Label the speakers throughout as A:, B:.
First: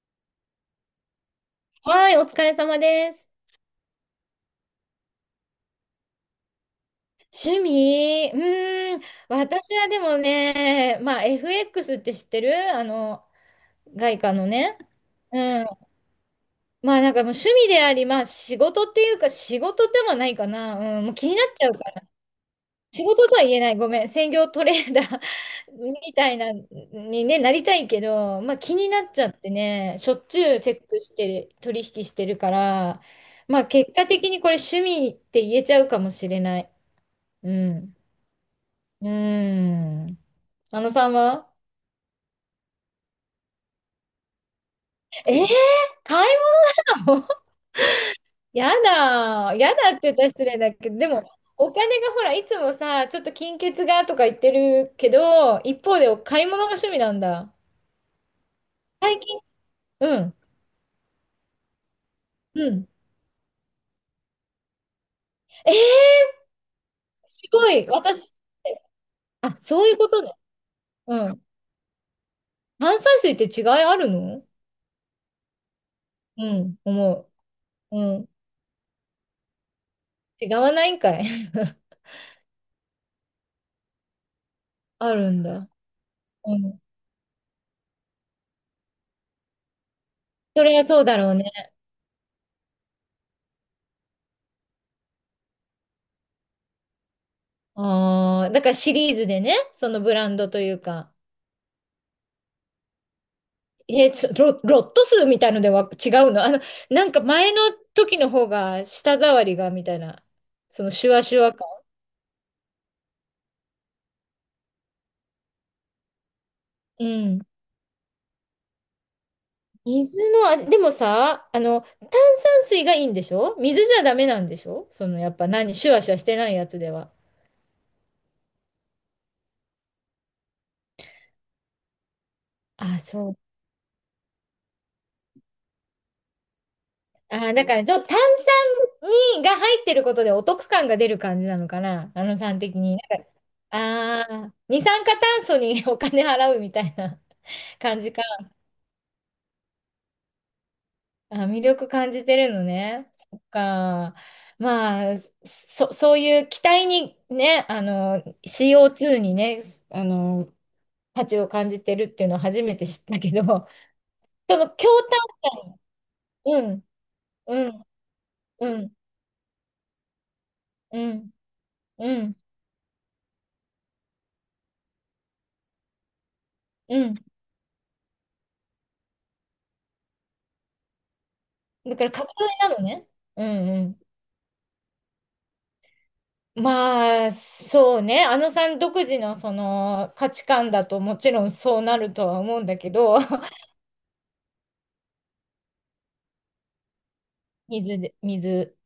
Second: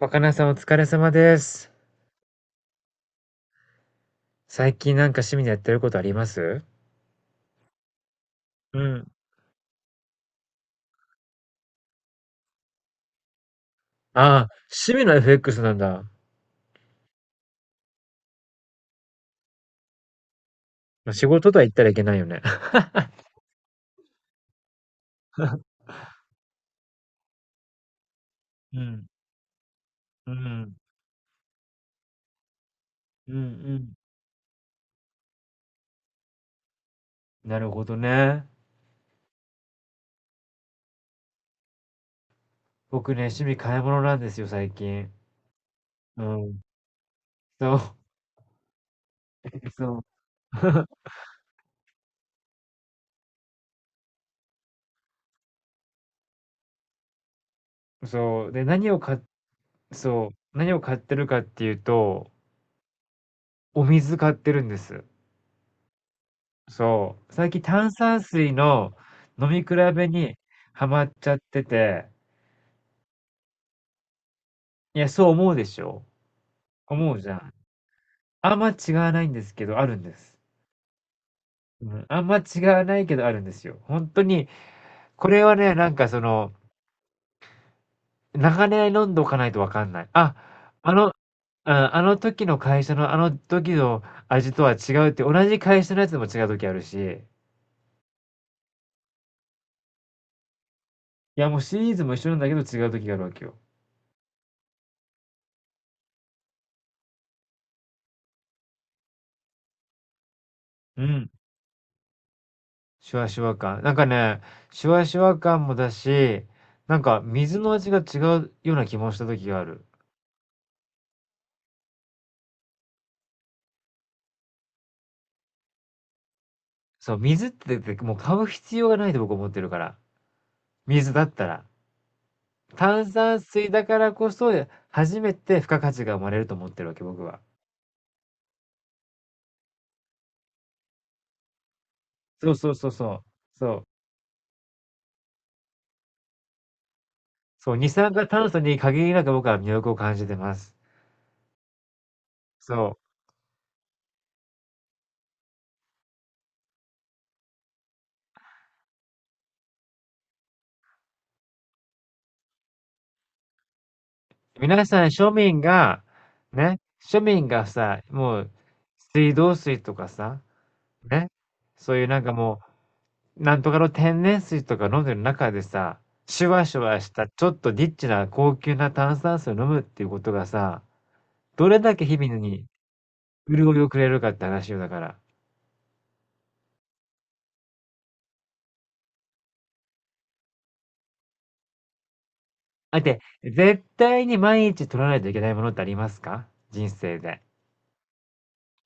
A: 若菜さんお疲れ様です。
B: はい、お疲れ様です。
A: 最近なんか趣味でやってることあります？
B: 趣味、
A: うん、
B: 私はでもね、まあ FX って知ってるあの、外貨
A: あ
B: の
A: あ、
B: ね。
A: 趣味の
B: う
A: FX
B: ん。
A: なんだ。
B: まあなんかもう趣味であり、まあ仕事っていうか仕事ではないかな。うん、
A: ま
B: も
A: あ
B: う
A: 仕
B: 気になっ
A: 事とは
B: ちゃ
A: 言っ
B: うか
A: たらいけ
B: ら。
A: ないよね。
B: 仕事とは言えない。ごめん。専業トレーダー みたいな、にね、なりたいけど、まあ気
A: う
B: にな
A: ん、
B: っちゃってね、しょっ
A: う
B: ちゅうチ
A: ん、
B: ェックしてる、取引してるから、
A: うん、う
B: まあ結
A: ん。
B: 果的にこれ趣味って言えちゃうかもしれない。う
A: なるほ
B: ん。
A: どね。
B: うーん。あのさんは
A: 僕ね、趣味買い物なんですよ、最近。
B: えー、買
A: う
B: い
A: ん。
B: 物
A: そう。
B: やだー。やだっ
A: そう。
B: て言ったら失礼だ けど、でも、お金がほら、いつもさ、ちょっと金欠がとか言ってるけど、一方で買い物が趣味なんだ。
A: そう。で、何を買っ、
B: 最近、う
A: そう。
B: ん、
A: 何を買ってるかっていうと、
B: うん。
A: お水買ってるんです。
B: えー、
A: そう。
B: す
A: 最近
B: ごい。
A: 炭酸
B: 私、
A: 水の飲
B: あ、
A: み比
B: そういう
A: べ
B: ことね。
A: にハマっち
B: う
A: ゃっ
B: ん。
A: てて、
B: 炭酸水って違いあるの、
A: いや、そう思うでしょ？
B: うん、
A: 思う
B: 思
A: じゃん。
B: う。うん。
A: あんま違わないんですけど、あるんです。
B: 違わないんかい。
A: う ん、あんま違わないけどあるんですよ。ほんとに、
B: あ
A: こ
B: るん
A: れは
B: だ。
A: ね、なんかその、
B: うん。
A: 長年飲んどかないとわかんない。
B: それは
A: あ
B: そう
A: のうん、
B: だろうね。
A: あの時の会社のあの時の味とは違うって、同じ会社のやつでも違う時あるし、
B: ああ、だからシリーズでね、そのブランドというか、
A: いや、もうシリーズも一緒なんだけど違う時があるわけよ。
B: えー、ちょロ、ロット数みたいのでは違うのあの、なんか前の時の方が舌触りがみたいな、その
A: う
B: シュワ
A: ん、
B: シュワ感。
A: シュワシュワ感。なんかね、シュワシュワ感もだし、なん
B: う
A: か
B: ん。
A: 水の味が違うような気もした時がある。
B: 水の、あでもさ、あの、炭酸水がいいんでしょ水じゃダメなんでしょその、やっぱ何、シュワシュワしてないやつでは。
A: そう、水ってだってもう買う必要がないと僕思ってるから。水だったら。
B: あ、
A: 炭
B: そう。
A: 酸水だからこそ、初めて付加価値が生まれると思ってるわけ、僕は。
B: あ、だからちょっと炭酸にが入ってることでお得感が出る感じなのかな、あの
A: そ
B: さ
A: う
B: ん
A: そう
B: 的
A: そう
B: に。
A: そう。そう。
B: ああ、二酸化炭素に お金払うみたいな
A: そう、二
B: 感じ
A: 酸
B: か。
A: 化炭 素に限りなく僕は魅力を感じてます。
B: あ、魅力感じてるの
A: そ
B: ね。そっか。まあ、そ、そういう期待にね、あの、CO2 にね、あの、価値を感じてるっていうのは初めて知ったけど、そ
A: う。
B: の
A: 皆
B: 強
A: さん庶民が、
B: 炭、う
A: ね、
B: ん、
A: 庶民が
B: うん、
A: さ、もう、
B: うん、
A: 水道水とかさ、
B: う
A: ね、
B: ん、
A: そういうな
B: う
A: んか
B: ん、
A: もうなんとかの天然水とか飲んでる中でさ、シュワシュ
B: う
A: ワし
B: ん。
A: たちょっとリッチな高級な炭酸水を飲むっていうことがさ、どれだ
B: だ
A: け
B: から
A: 日
B: 架
A: 々に
B: 空なのね。うん、
A: 潤い
B: う
A: をく
B: ん。
A: れるかって話よだから。
B: まあ、そうね。あのさん独自のその価値観だともちろんそうなるとは思うんだけ
A: だっ
B: ど、
A: て、絶対に毎日取らないといけないものってありますか、人生で？
B: 水で、水、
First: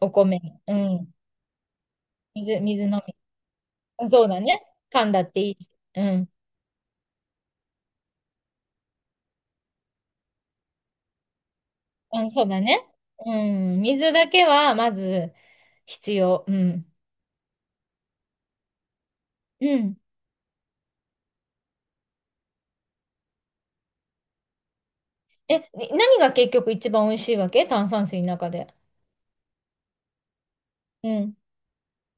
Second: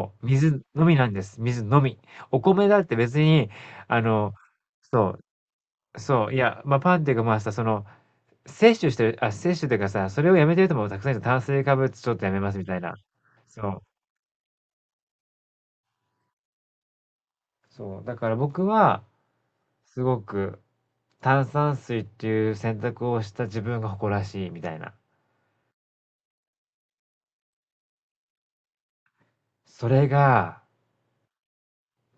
B: お
A: う、
B: 米、
A: 水
B: う
A: のみな
B: ん。
A: んです。水のみ。お
B: 水、
A: 米だ
B: 水
A: って
B: 飲
A: 別に、あ
B: み。そう
A: の、
B: だね。噛ん
A: そ
B: だっていいし。
A: う、
B: う
A: そ
B: ん。
A: う、いや、まあ、パンっていうかまあさ、その、摂取してる、あ、摂取っていうかさ、それをやめてる人もたくさんいる炭水化物ちょっ
B: う
A: と
B: ん、
A: やめ
B: そう
A: ます
B: だ
A: みたい
B: ね。
A: な。
B: う
A: そ
B: ん。
A: う。
B: 水だけはまず必要。うん。
A: そう、だから僕は、
B: うん。
A: すごく炭酸水っていう選択をした自分が誇らしいみたいな。
B: え、に何が結局一番美味しいわけ炭酸水の中で。
A: それが、
B: うん。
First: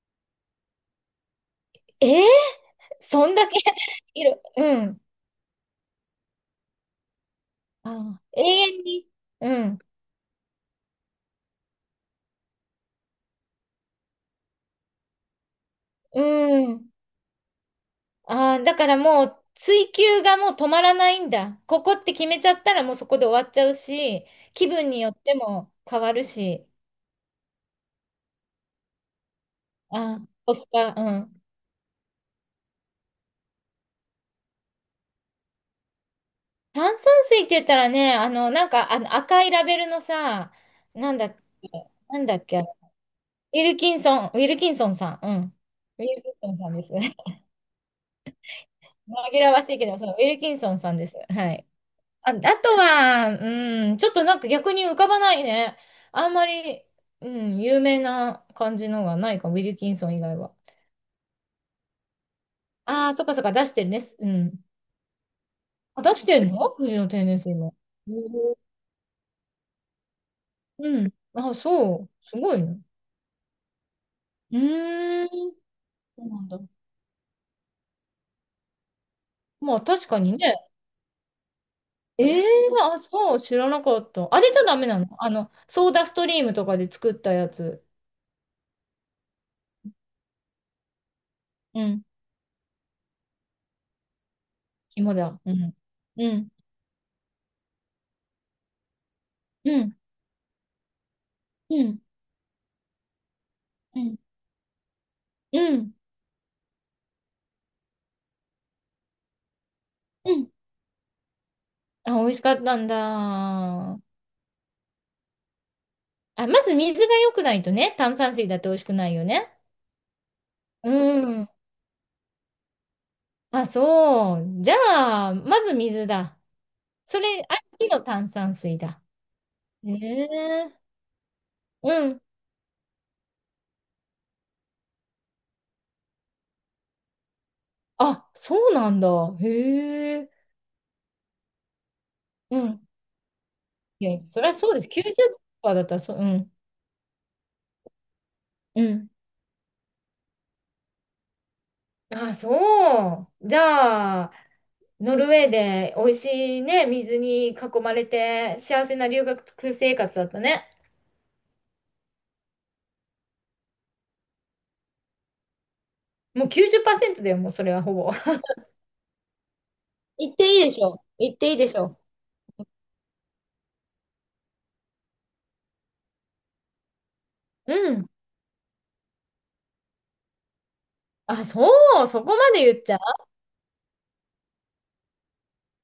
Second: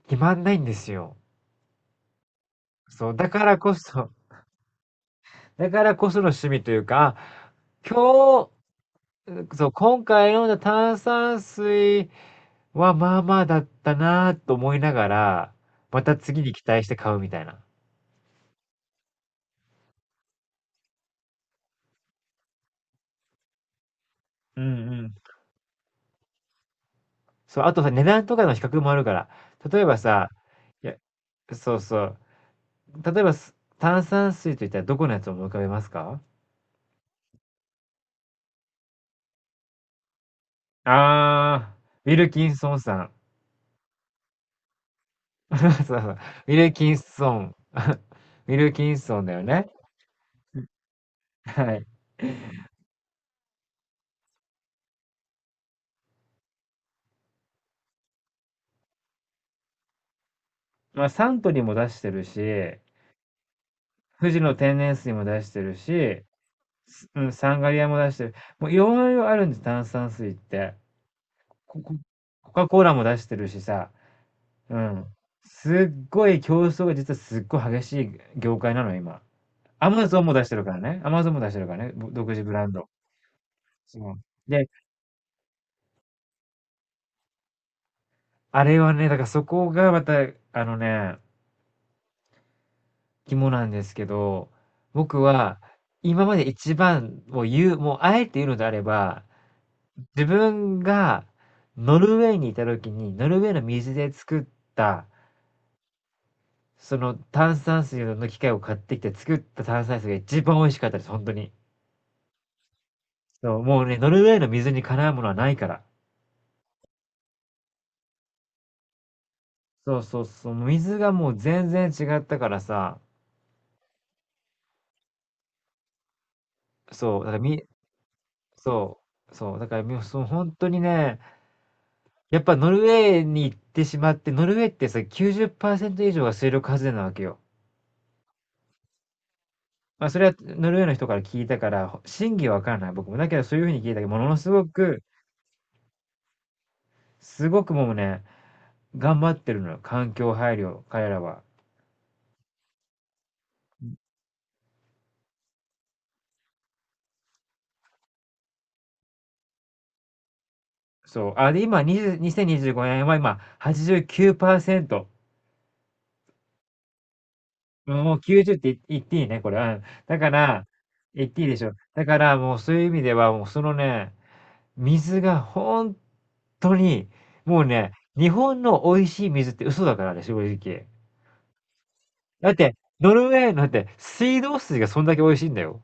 A: 決まんないんですよ。
B: えー、
A: そう、
B: そんだけ いる。うん。
A: だからこその趣味というか、あ
B: あー、永
A: 今日、
B: 遠に。う
A: そう、
B: ん。
A: 今回飲んだ炭酸水はまあまあだったなと思いながら、また
B: う
A: 次に期待し
B: ん。
A: て買うみたいな。
B: ああ、だからもう追求がもう止まらないんだ。ここって決めちゃったらもうそこで終わっちゃうし、
A: う
B: 気
A: ん
B: 分
A: う
B: によ
A: ん。
B: っても変わるし、
A: そう、あとさ、値段とかの比較もあるから、例えば
B: あー、
A: さ、
B: コス
A: い
B: パ、
A: や、
B: うん。
A: そうそう、例えば、炭酸水といったらどこのやつを思い浮かべますか？
B: 炭酸水って言ったらね、あの、なんかあの赤いラベルのさ、なんだっけ、
A: ああ、ウィ
B: なん
A: ル
B: だ
A: キ
B: っ
A: ン
B: け、ウ
A: ソンさん。
B: ィルキンソン、ウィルキンソンさん、うん。
A: そう
B: ウィ
A: そう、
B: ルキン
A: ウ
B: ソ
A: ィ
B: ンさ
A: ル
B: んで
A: キ
B: す。
A: ンソ ン。ウィルキンソンだ
B: 紛
A: よ
B: らわ
A: ね。
B: しいけど、そう、ウィルキンソンさんです。は
A: は
B: い。
A: い。
B: あ、あとは、うん、ちょっとなんか逆に浮かばないね。あんまり、うん、有名な感じのがないかウィルキンソン以外は。
A: まあ、サントリーも出してるし、
B: ああ、そっかそっか、出してるね。う
A: 富士の
B: ん。
A: 天然水も出してる
B: あ、出
A: し、
B: してんの藤野
A: すう
B: 天
A: ん、
B: 然水
A: サンガ
B: も。
A: リアも出
B: へ
A: してる。
B: ー、
A: もういろいろあるんです、炭酸水って。
B: うん。あ、
A: ココ
B: そう。す
A: コ
B: ごい
A: カ・コ
B: ね。
A: ーラも出してるしさ、
B: う
A: うん。
B: ーん。
A: すっ
B: そ
A: ご
B: う
A: い
B: なんだ。
A: 競争が実はすっごい激しい業界なの、今。
B: まあ、
A: アマ
B: 確か
A: ゾンも
B: に
A: 出してる
B: ね。
A: からね。アマゾンも出してるからね。独
B: え
A: 自
B: え、
A: ブランド。
B: あ、そう、知らなか
A: そ
B: っ
A: う。
B: た。あれじゃ
A: で、
B: ダメなのあの、ソーダストリームとかで作ったやつ。
A: あれはね、だからそこがまた、あのね、
B: うん。
A: 肝なんですけど、
B: 紐
A: 僕
B: だ。う
A: は
B: ん。
A: 今
B: う
A: まで
B: ん。
A: 一番を言う、もうあえて言うのであれば、
B: うん。
A: 自分が
B: う
A: ノ
B: ん。
A: ルウェーにいた時に、ノルウェーの水
B: う
A: で
B: ん。
A: 作った、
B: うん。
A: その炭酸水の機械を買ってきて作った炭酸水が
B: う
A: 一
B: ん。
A: 番美味しかったです、本当に。
B: あ、美味しかったんだ。
A: そう、もうね、
B: あ、
A: ノルウェーの水にかなうものはないから。
B: まず水が良くないとね、炭酸水だって美味しくないよね。
A: そうそうそう、もう水がも
B: う
A: う
B: ん。
A: 全然違ったからさ、
B: あ、そう。じゃあ、まず水だ。そ
A: そう、だから
B: れ、ありきの炭酸水
A: そ
B: だ。
A: う、そう、だから
B: へ
A: そう本当
B: え。
A: にね、
B: うん。
A: やっぱノルウェーに行ってしまって、ノルウェーってさ、90%以上が水力発電なわけよ。
B: あ、そうなんだ。
A: まあ、そ
B: へ
A: れ
B: え。
A: はノルウェーの人から聞いたから、真偽は
B: う
A: わから
B: ん。
A: ない、僕も。だけどそういう風に聞いたけ
B: い
A: ど、も
B: や、
A: の
B: そり
A: す
B: ゃ
A: ご
B: そうです。
A: く、
B: 90%だったら、そう、うん。
A: すごくもうね、
B: うん。
A: 頑張ってるのよ、環境配慮、彼らは。
B: あ、そう。じゃあ、ノルウェーで美味しいね、水に囲まれて幸せな留学生活だったね。
A: そう。あ、で、今、20、2 5年は今、89%。
B: もう90%だよ、もうそれはほぼ。
A: もう90って言っていいね、これ。うん。だか
B: 言っていい
A: ら、
B: でしょ。
A: 言っ
B: 言っ
A: ていい
B: てい
A: で
B: い
A: し
B: で
A: ょ。
B: しょ。
A: だから、もうそういう意味では、もうそのね、水がほんとに、もう
B: う
A: ね、
B: ん。
A: 日本の美味しい水って嘘だからね、正直。
B: あ、そう、そこ
A: だ
B: ま
A: っ
B: で
A: て、
B: 言っちゃ
A: ノルウェーなんて水道水がそんだけ美味しいんだよ。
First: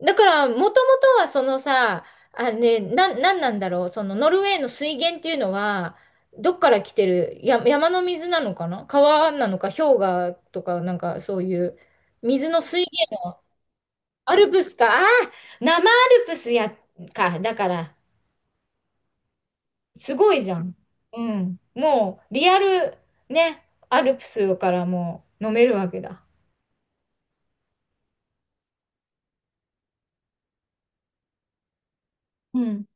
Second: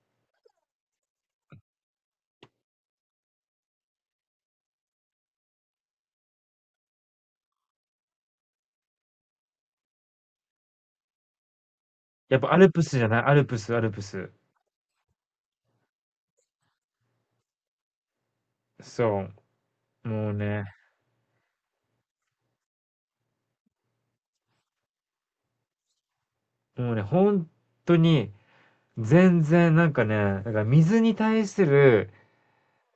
B: う。だから、もともとはそのさ、あね、な、なんなんだろう、そのノルウェーの水源っていうのは、どっから来てる、や、山の水なのかな川なのか、氷河とか、なんかそういう、
A: やっ
B: 水
A: ぱア
B: の
A: ルプ
B: 水
A: スじゃ
B: 源、
A: ない、アルプスアルプス。
B: アルプスか、あー、生アルプスや、か、だから、
A: そう。
B: す
A: も
B: ご
A: う
B: いじゃ
A: ね、
B: ん。うん。もう、リアル、ね、アルプスからもう飲めるわけだ。
A: もうね、ほんとに全然なんかね、なんか水に対する、
B: うん。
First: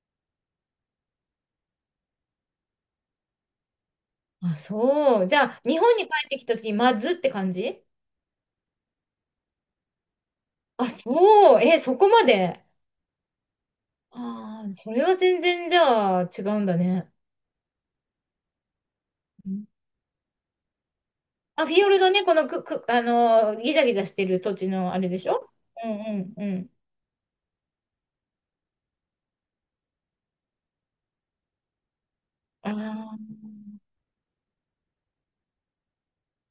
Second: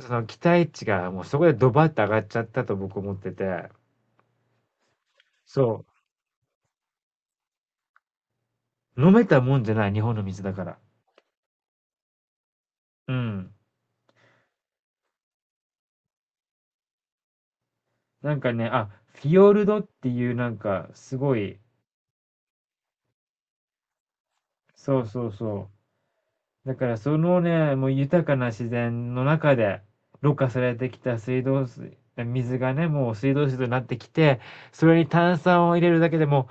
A: その期待値がもうそこでドバッと上がっちゃったと僕思ってて。
B: あ、そう。じゃあ、日
A: そ
B: 本に帰ってきた時まずって感じ。
A: う、飲めたもんじゃない、日本の水だから。
B: あ、そう。え、そこまで。
A: うん。
B: ああ、それは全然じゃあ違うんだね。
A: なんかね、あ、フィ
B: う
A: ヨ
B: ん、
A: ルドっていうなんかすごい、
B: あ、フィヨルドね、このく、く、あのーギザギザしてる土地のあ
A: そう
B: れで
A: そ
B: し
A: う
B: ょ。
A: そ
B: うんうんう
A: う。
B: ん。
A: だからそのね、もう豊かな自然の中で、ろ過されてきた水道水、水がね、もう水
B: あ
A: 道水となってきて、それに炭酸を入れるだけでも、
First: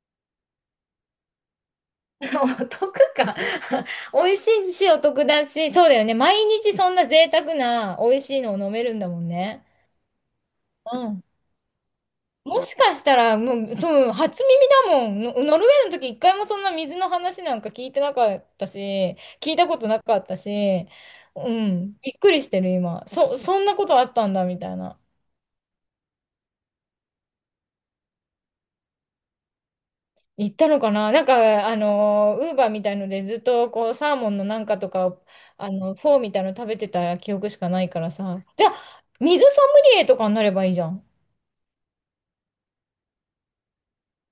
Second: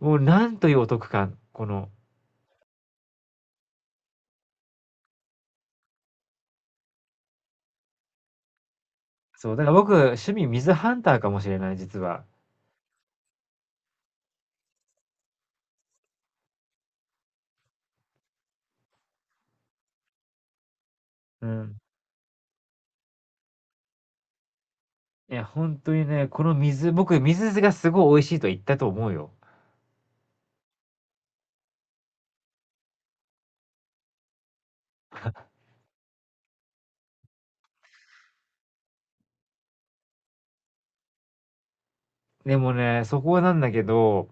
A: もうなんというお得感、この。
B: お得か 美味しいしお得だし、そうだよね。毎日そんな贅沢な美味しいのを飲めるんだもん
A: そう、だ
B: ね。
A: から僕、趣味水ハン
B: う
A: ター
B: ん。
A: かもしれない、実は。
B: もしかしたら、もう、そう、初耳だもん。のノルウェーの時一回もそんな水の話なんか聞いてなかったし、聞いたことなかったし、
A: う
B: う
A: ん。
B: ん。びっくりしてる、今。そ、そんなことあったんだ、みたいな。
A: いや、本当にね、この水、僕、水がすごい美味しいと言ったと思うよ。
B: 行ったのかななんか、あの、ウーバーみたいのでずっとこう、サーモンのなんかとかを、あの、フォーみたいの食べてた記憶しかないからさ。じゃあ、水ソムリエとかになればいいじゃん。
A: でもね、そこなんだけど、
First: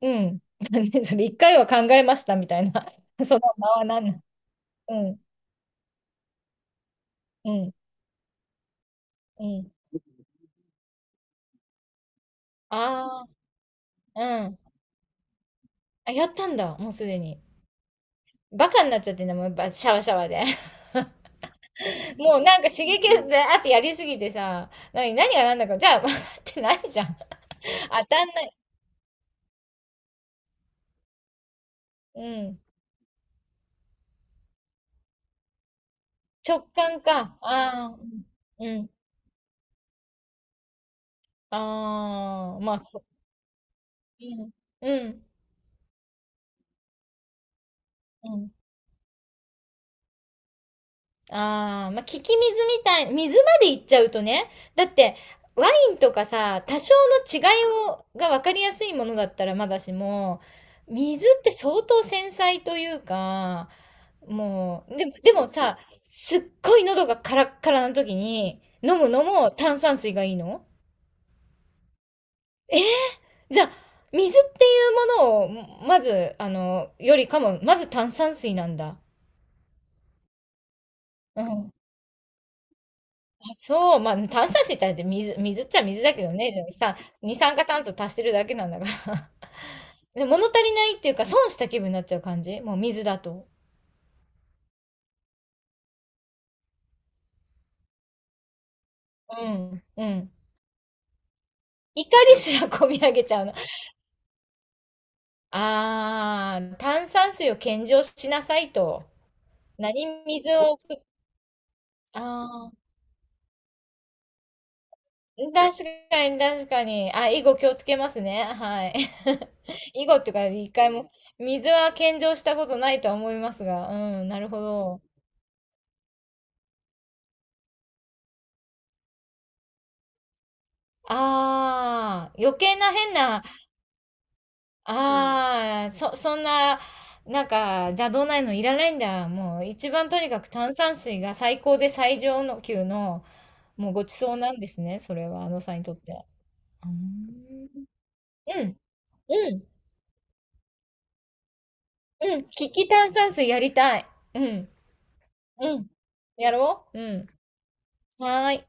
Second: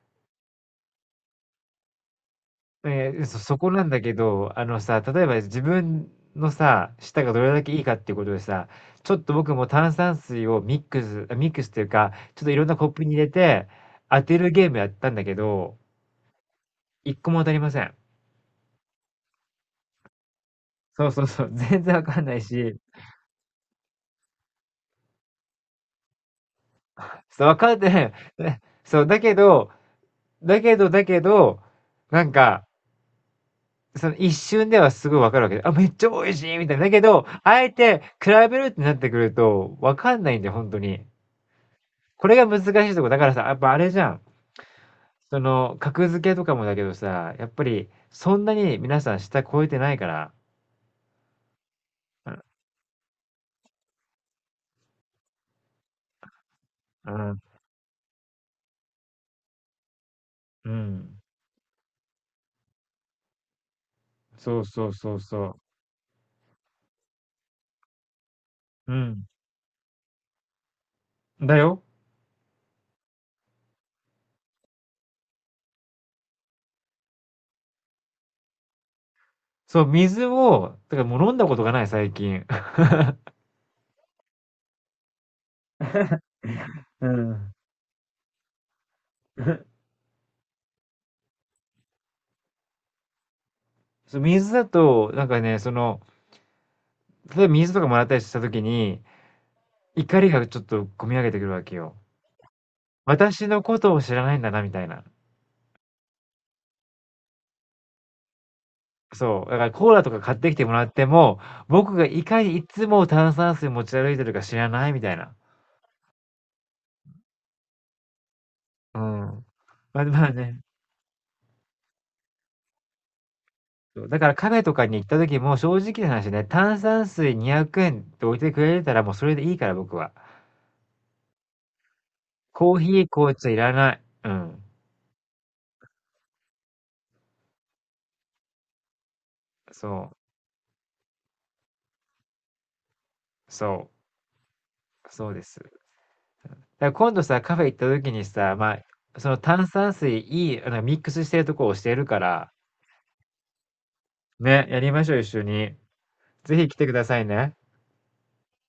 B: うん。ねそれ、一回は考えましたみたいな。その名は何なん、
A: あのさ、
B: うん、
A: 例えば自分のさ、舌がど
B: う
A: れだけ
B: ん、
A: いいかっていうことでさ、ちょっと
B: う
A: 僕も
B: ん。
A: 炭酸水をミックスっていうか、ちょっといろんなコップに入
B: あ
A: れて当て
B: あ、う
A: る
B: ん。
A: ゲームやったんだけど、
B: あ、やったんだ、もうす
A: 一
B: で
A: 個
B: に。
A: も当たりません。
B: バカになっちゃってんだもん、やっぱシャワシャワで。
A: そうそうそう、全然わ かんな
B: も
A: い
B: うなんか
A: し、
B: 刺激であってやりすぎてさ、何、何が何だか、じゃあ、ってないじゃん。
A: そう、わかってな
B: 当
A: い。
B: たんない。
A: ねそう、だけど、
B: う
A: なん
B: ん。
A: か、その一瞬ではすごいわかるわけで、あ、めっちゃ美味し
B: 直
A: いみたいな。だけ
B: 感
A: ど、
B: か。あ
A: あえ
B: あ、う
A: て
B: ん。
A: 比べるっ
B: う
A: て
B: ん。
A: なってくると、わかんないんだよ、本当に。これが
B: あ
A: 難
B: あ、
A: し
B: まあ、
A: い
B: そ
A: と
B: う。
A: こ、だからさ、やっぱあれじゃん。
B: うん。うん。
A: その、格付けとかもだけどさ、やっぱり、そ
B: う
A: ん
B: ん。
A: なに皆さん下超えてないから。
B: ああ、まあ、聞き水
A: う
B: み
A: ん、
B: たい、水まで行っちゃうとね。だって、ワインとかさ、多少
A: う
B: の違
A: ん、
B: いを、が分かりやすいものだったらまだしも、
A: うん。
B: 水って相当繊細というか、
A: そう
B: も
A: そう
B: う、でも、
A: そう
B: でも
A: そ
B: さ、すっごい喉がカラッカラな時に、
A: う。う
B: 飲むの
A: ん。
B: も炭酸水がいいの。
A: だよ。
B: じゃあ、水っていうものを、まず、あの、よりかも、まず炭酸水なんだ。
A: そう、水を、だからもう飲ん
B: う
A: だこと
B: ん。
A: がない、最近。
B: あ、そう、まあ、炭酸水ってだって水、水っちゃ水だけどね、でもさ、
A: う
B: 二
A: ん。
B: 酸化炭素足してるだけなんだから。で、物足りないっていうか、損した気分になっちゃう感じもう水だと。
A: そう、水だと、なんかね、その、例えば水とかもらったりした時に、
B: うん、う
A: 怒り
B: ん。
A: がちょっと込み上げてくるわけよ。
B: 怒りすらこみ上げちゃう
A: 私
B: の。
A: のことを知らないんだな、みたいな。
B: あー、炭酸水を献上しなさいと。
A: そう、だからコーラとか
B: 何
A: 買っ
B: 水
A: てきて
B: を
A: もらっ
B: 送っ、
A: ても、僕がいかにい
B: あ
A: つも炭酸水持ち歩いてるか知らないみたいな。
B: 確かに、確かに。あ、以後気をつけますね。はい。
A: うん。まあ、
B: 以後っ
A: ま
B: てい
A: あ
B: うか、
A: ね。
B: 一回も、水は献上したことないとは思いますが、う
A: そう、だか
B: ん、
A: ら
B: な
A: カ
B: る
A: フ
B: ほ
A: ェとかに
B: ど。
A: 行った時も正直な話ね、炭酸水200円って置いてくれてたらもうそれでいいから僕は。
B: ああ、余
A: コ
B: 計
A: ー
B: な
A: ヒー、
B: 変
A: 紅
B: な、
A: 茶いらない。うん。
B: ああ、そ、そんな、なんか、邪道ないのいらないんだ。もう、一番
A: そう、
B: とにかく炭酸水が最高で最上の級の、
A: そ
B: もうごちそうなんですね。
A: う、
B: それ
A: そうで
B: は、あ
A: す。
B: の
A: だ
B: さ
A: か
B: んにとって。うー
A: ら今度さ、カフェ
B: ん、
A: 行った時にさ、
B: うん、
A: まあ、その
B: うん、
A: 炭酸水あのミックスしてるとこを教えるか
B: うん。
A: ら、
B: 利き炭酸水やりたい。う
A: ね、
B: ん。
A: やりましょう一緒
B: う
A: に。
B: ん。や
A: ぜひ来て
B: ろ
A: く
B: うう
A: ださい
B: ん。
A: ね。
B: はーい。